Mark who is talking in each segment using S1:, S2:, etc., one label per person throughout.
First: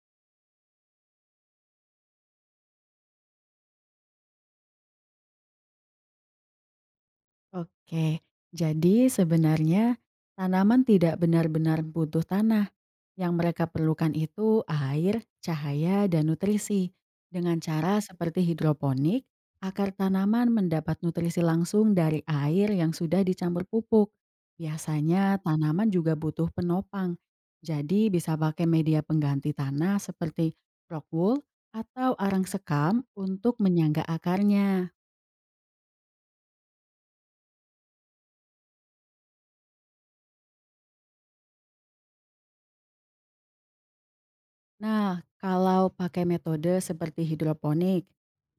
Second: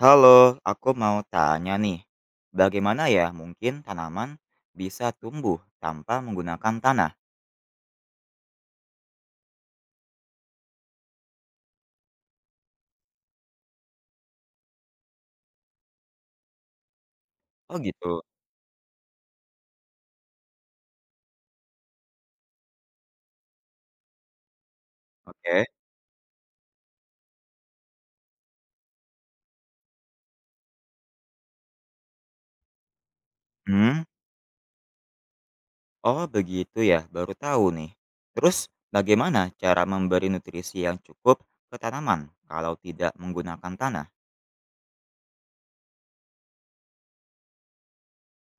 S1: Halo, aku mau tanya nih, bagaimana ya mungkin tanaman bisa tumbuh tanpa menggunakan tanah?
S2: Oke, jadi sebenarnya tanaman tidak benar-benar butuh tanah. Yang mereka perlukan itu air, cahaya, dan nutrisi. Dengan
S1: Oh
S2: cara
S1: gitu,
S2: seperti hidroponik, akar tanaman mendapat nutrisi langsung dari air yang sudah dicampur pupuk. Biasanya
S1: oke.
S2: tanaman juga butuh penopang. Jadi bisa pakai media pengganti tanah seperti rock wool atau arang sekam untuk menyangga
S1: Hmm,
S2: akarnya.
S1: oh begitu ya, baru tahu nih. Terus bagaimana cara memberi nutrisi yang cukup ke tanaman kalau tidak menggunakan tanah?
S2: Nah, kalau pakai metode seperti hidroponik,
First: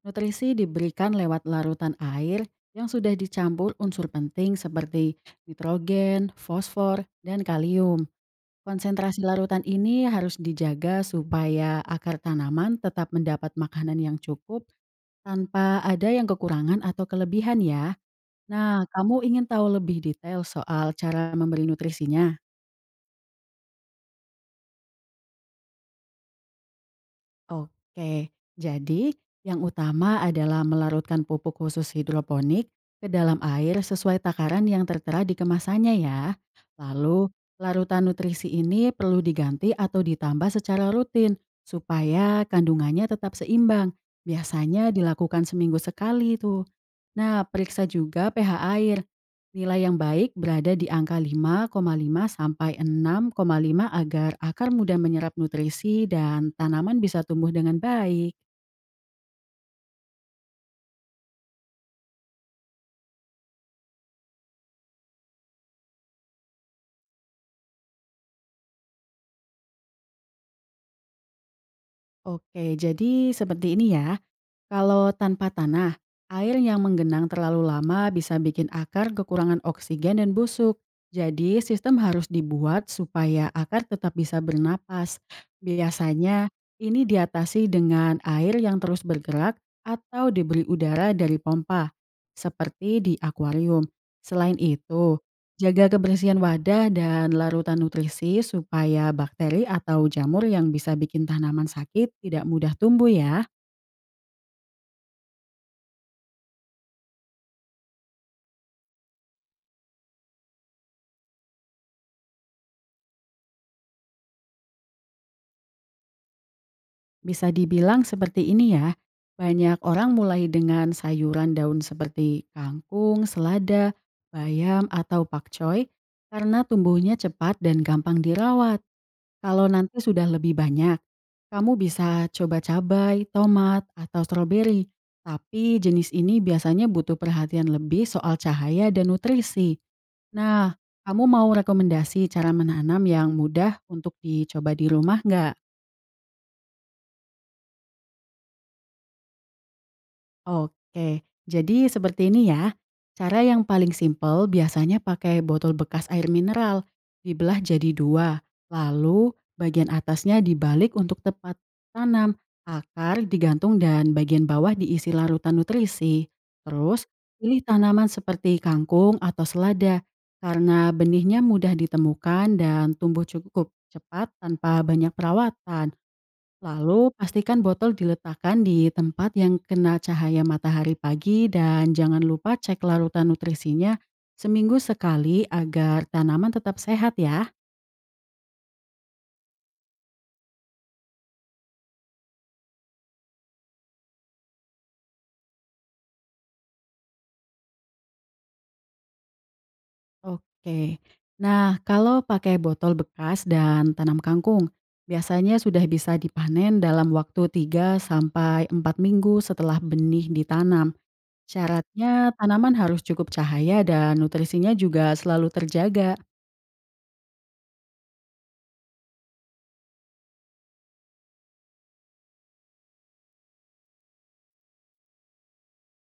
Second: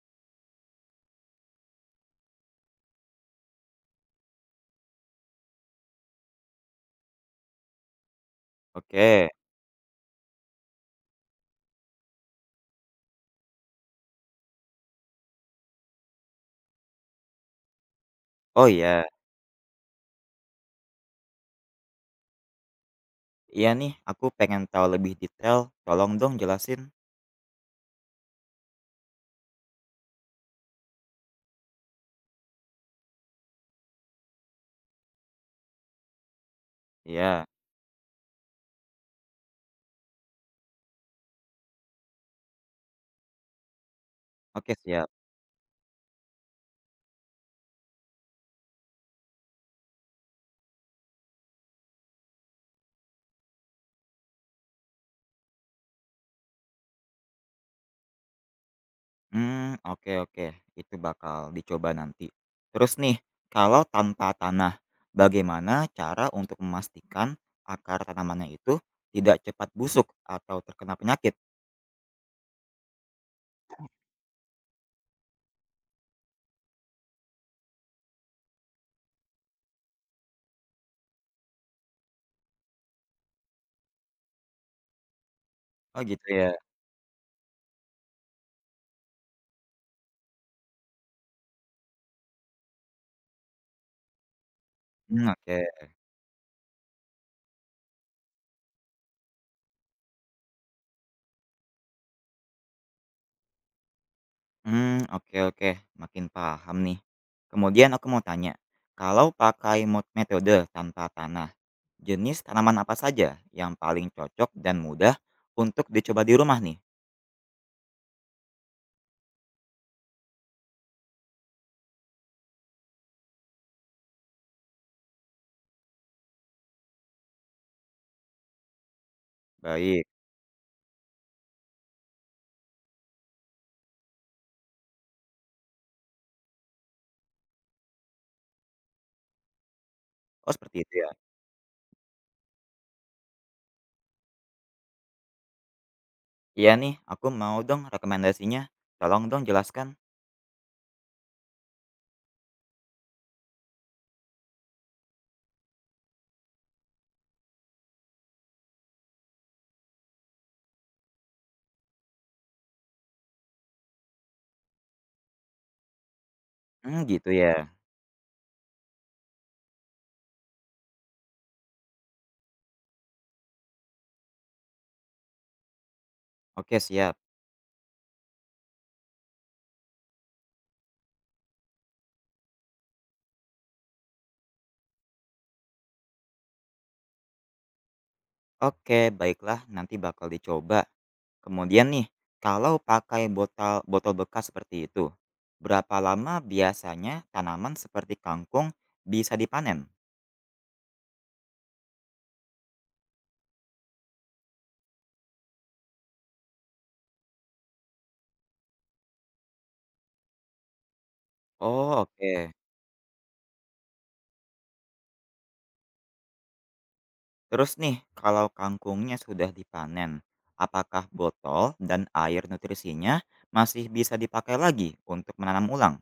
S2: nutrisi diberikan lewat larutan air yang sudah dicampur unsur penting seperti nitrogen, fosfor, dan kalium. Konsentrasi
S1: Oke,
S2: larutan ini harus dijaga supaya akar tanaman tetap mendapat makanan yang cukup tanpa ada yang kekurangan atau kelebihan ya.
S1: oh
S2: Nah,
S1: iya,
S2: kamu ingin tahu lebih detail soal cara memberi nutrisinya?
S1: iya nih, aku pengen tahu lebih detail, tolong dong jelasin.
S2: Oke, jadi yang utama adalah melarutkan pupuk khusus hidroponik ke dalam air sesuai takaran yang tertera di kemasannya ya. Lalu,
S1: Iya,
S2: larutan nutrisi ini perlu diganti atau ditambah secara rutin supaya kandungannya tetap seimbang.
S1: oke
S2: Biasanya
S1: siap.
S2: dilakukan seminggu sekali tuh. Nah, periksa juga pH air. Nilai yang baik berada di angka 5,5 sampai 6,5 agar akar mudah menyerap nutrisi dan tanaman bisa tumbuh dengan baik.
S1: Hmm, oke oke, itu bakal dicoba nanti. Terus nih, kalau tanpa tanah, bagaimana cara untuk memastikan akar tanamannya itu tidak cepat busuk atau terkena penyakit?
S2: Oke, jadi seperti ini ya. Kalau tanpa tanah, air yang menggenang terlalu lama bisa bikin akar kekurangan oksigen dan busuk. Jadi, sistem harus dibuat supaya akar tetap bisa bernapas.
S1: Oh gitu
S2: Biasanya,
S1: ya?
S2: ini diatasi dengan air yang terus bergerak atau diberi udara dari pompa, seperti di akuarium. Selain itu,
S1: Mmm, oke.
S2: jaga kebersihan wadah dan larutan nutrisi supaya bakteri atau jamur yang bisa bikin tanaman sakit tidak mudah tumbuh ya.
S1: Hmm, oke oke, makin paham nih. Kemudian aku mau tanya, kalau pakai metode tanpa tanah, jenis tanaman apa saja yang paling cocok dan mudah untuk dicoba di rumah nih?
S2: Bisa dibilang seperti ini ya, banyak orang mulai dengan sayuran daun seperti kangkung, selada, bayam, atau pakcoy karena tumbuhnya cepat dan gampang dirawat. Kalau nanti
S1: Baik.
S2: sudah lebih banyak, kamu bisa coba cabai, tomat, atau stroberi. Tapi jenis ini biasanya butuh perhatian lebih soal cahaya dan nutrisi.
S1: Oh
S2: Nah,
S1: seperti itu ya?
S2: kamu mau rekomendasi cara menanam yang mudah untuk dicoba di rumah nggak?
S1: Iya nih, aku mau dong rekomendasinya. Tolong dong jelaskan.
S2: Oke, jadi seperti ini ya. Cara yang paling simpel biasanya pakai botol bekas air mineral, dibelah jadi dua, lalu bagian atasnya dibalik untuk tepat tanam, akar digantung dan bagian bawah diisi larutan nutrisi.
S1: Mmm,
S2: Terus,
S1: gitu
S2: pilih
S1: ya.
S2: tanaman seperti kangkung atau selada, karena benihnya mudah ditemukan dan tumbuh cukup cepat tanpa banyak perawatan.
S1: Oke
S2: Lalu
S1: siap.
S2: pastikan botol diletakkan di tempat yang kena cahaya matahari pagi dan jangan lupa cek larutan nutrisinya seminggu sekali agar tanaman tetap sehat ya.
S1: Oke, baiklah nanti bakal dicoba. Kemudian nih, kalau pakai botol botol bekas seperti itu, berapa lama biasanya tanaman seperti kangkung bisa dipanen?
S2: Oke. Nah, kalau pakai botol bekas dan tanam kangkung, biasanya sudah bisa dipanen dalam waktu 3 sampai 4 minggu setelah benih ditanam.
S1: Oh
S2: Syaratnya
S1: oke.
S2: tanaman harus cukup cahaya dan nutrisinya juga selalu terjaga.
S1: Terus nih, kalau kangkungnya sudah dipanen, apakah botol dan air nutrisinya masih bisa dipakai lagi untuk menanam ulang?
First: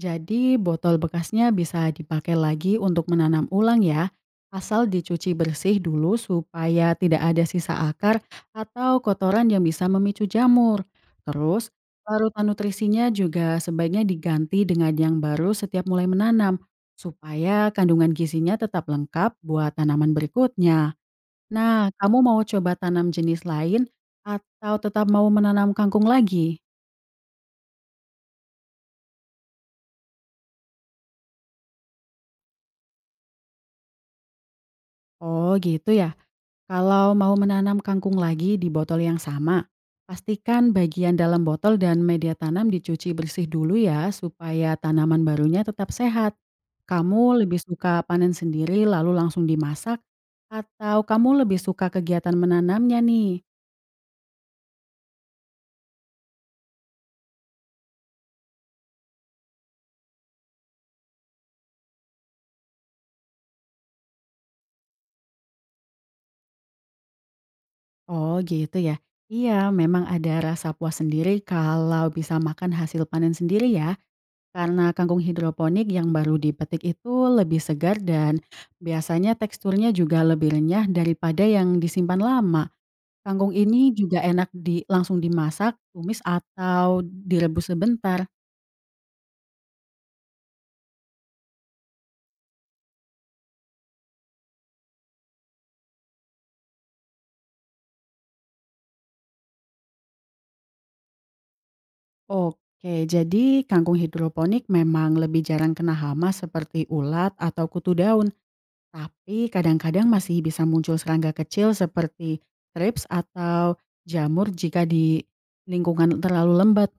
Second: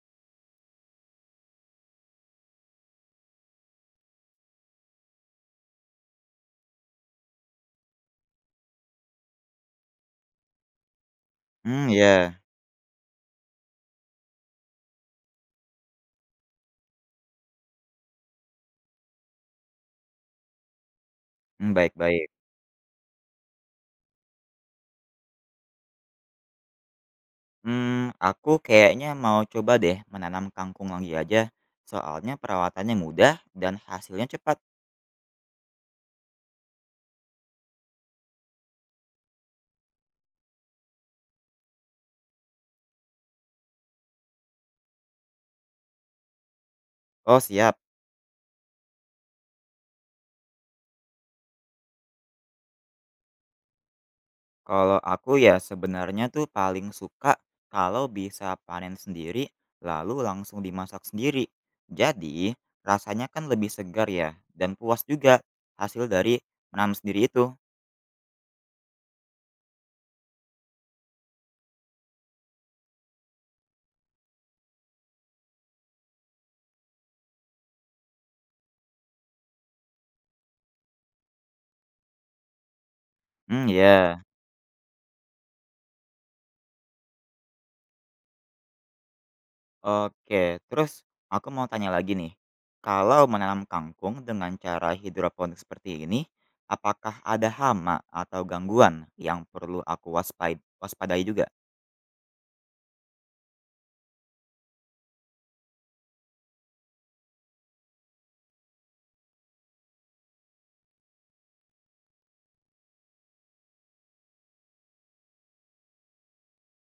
S2: Jadi botol bekasnya bisa dipakai lagi untuk menanam ulang ya, asal dicuci bersih dulu supaya tidak ada sisa akar atau kotoran yang bisa memicu jamur. Terus,
S1: Mmm, ya.
S2: larutan nutrisinya juga sebaiknya diganti dengan yang baru setiap mulai menanam, supaya kandungan gizinya tetap lengkap buat tanaman berikutnya.
S1: Mmm,
S2: Nah,
S1: baik
S2: kamu
S1: baik.
S2: mau coba tanam jenis lain atau tetap mau menanam kangkung lagi?
S1: Hmm, aku kayaknya mau coba deh menanam kangkung lagi aja, soalnya perawatannya mudah dan hasilnya cepat.
S2: Oh gitu ya. Kalau mau menanam kangkung lagi di botol yang sama, pastikan bagian dalam botol dan media tanam dicuci bersih dulu ya supaya tanaman barunya tetap sehat.
S1: Oh
S2: Kamu lebih
S1: siap,
S2: suka panen sendiri lalu langsung dimasak atau kamu lebih suka kegiatan menanamnya nih?
S1: kalau aku ya sebenarnya tuh paling suka kalau bisa panen sendiri lalu langsung dimasak sendiri. Jadi rasanya kan lebih segar ya dan puas juga hasil dari menanam sendiri itu.
S2: Oh gitu ya. Iya, memang ada rasa puas sendiri kalau bisa makan hasil panen sendiri ya. Karena kangkung hidroponik yang baru dipetik itu lebih segar dan biasanya teksturnya juga lebih renyah daripada yang disimpan lama. Kangkung
S1: Hmm,
S2: ini
S1: ya.
S2: juga enak di langsung dimasak, tumis atau direbus sebentar.
S1: Oke, terus aku mau tanya lagi nih. Kalau menanam kangkung dengan cara hidroponik seperti ini, apakah ada hama atau gangguan yang perlu aku waspadai juga?
S2: Oke, jadi kangkung hidroponik memang lebih jarang kena hama seperti ulat atau kutu daun, tapi kadang-kadang masih bisa muncul serangga kecil seperti thrips atau jamur jika di lingkungan terlalu lembat.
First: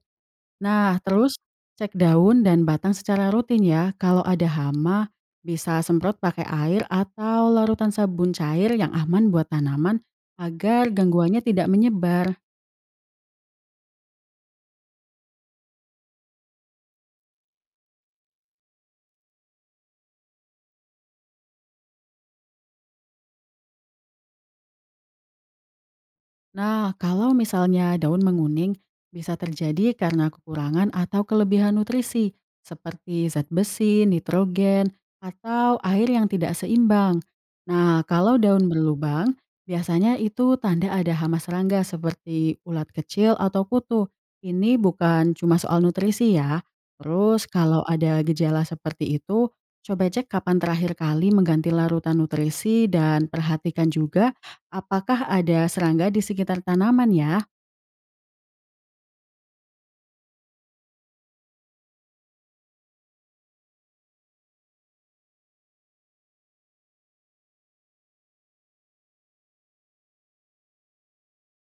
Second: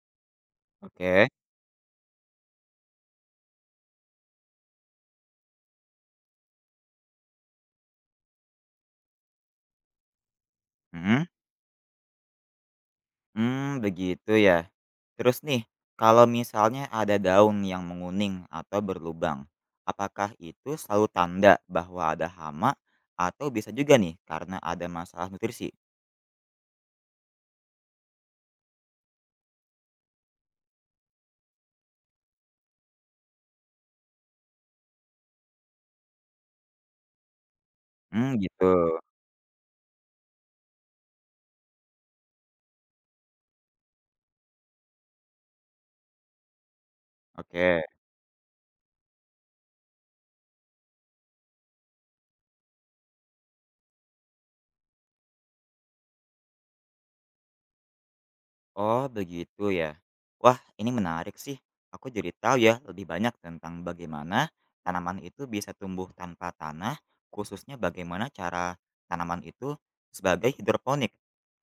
S2: Nah,
S1: Oke.
S2: terus cek daun dan batang secara rutin ya. Kalau ada hama, bisa semprot pakai air atau larutan sabun cair yang aman buat tanaman agar
S1: Mhm.
S2: gangguannya tidak menyebar.
S1: Hmm, begitu ya. Terus nih, kalau misalnya ada daun yang menguning atau berlubang, apakah itu selalu tanda bahwa ada hama atau bisa juga nih karena ada masalah nutrisi?
S2: Nah, kalau misalnya daun menguning, bisa terjadi karena kekurangan atau kelebihan nutrisi, seperti zat besi, nitrogen, atau air yang tidak seimbang. Nah,
S1: Hmm,
S2: kalau
S1: gitu.
S2: daun berlubang, biasanya itu tanda ada hama serangga seperti ulat kecil atau kutu. Ini bukan cuma soal nutrisi ya. Terus kalau
S1: Oke.
S2: ada gejala seperti itu, coba cek kapan terakhir kali mengganti larutan nutrisi dan perhatikan juga apakah ada serangga di sekitar tanaman ya?
S1: Oh, begitu ya. Wah, ini menarik sih. Aku jadi tahu ya lebih banyak tentang bagaimana tanaman itu bisa tumbuh tanpa tanah, khususnya bagaimana cara tanaman itu sebagai hidroponik.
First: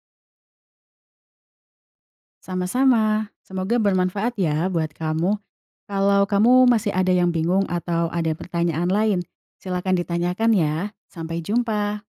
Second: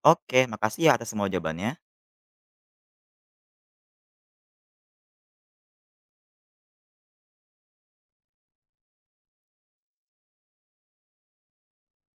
S1: Oke, makasih ya atas semua jawabannya.
S2: Sama-sama. Semoga bermanfaat ya buat kamu. Kalau kamu masih ada yang bingung atau ada pertanyaan lain, silakan ditanyakan ya. Sampai jumpa.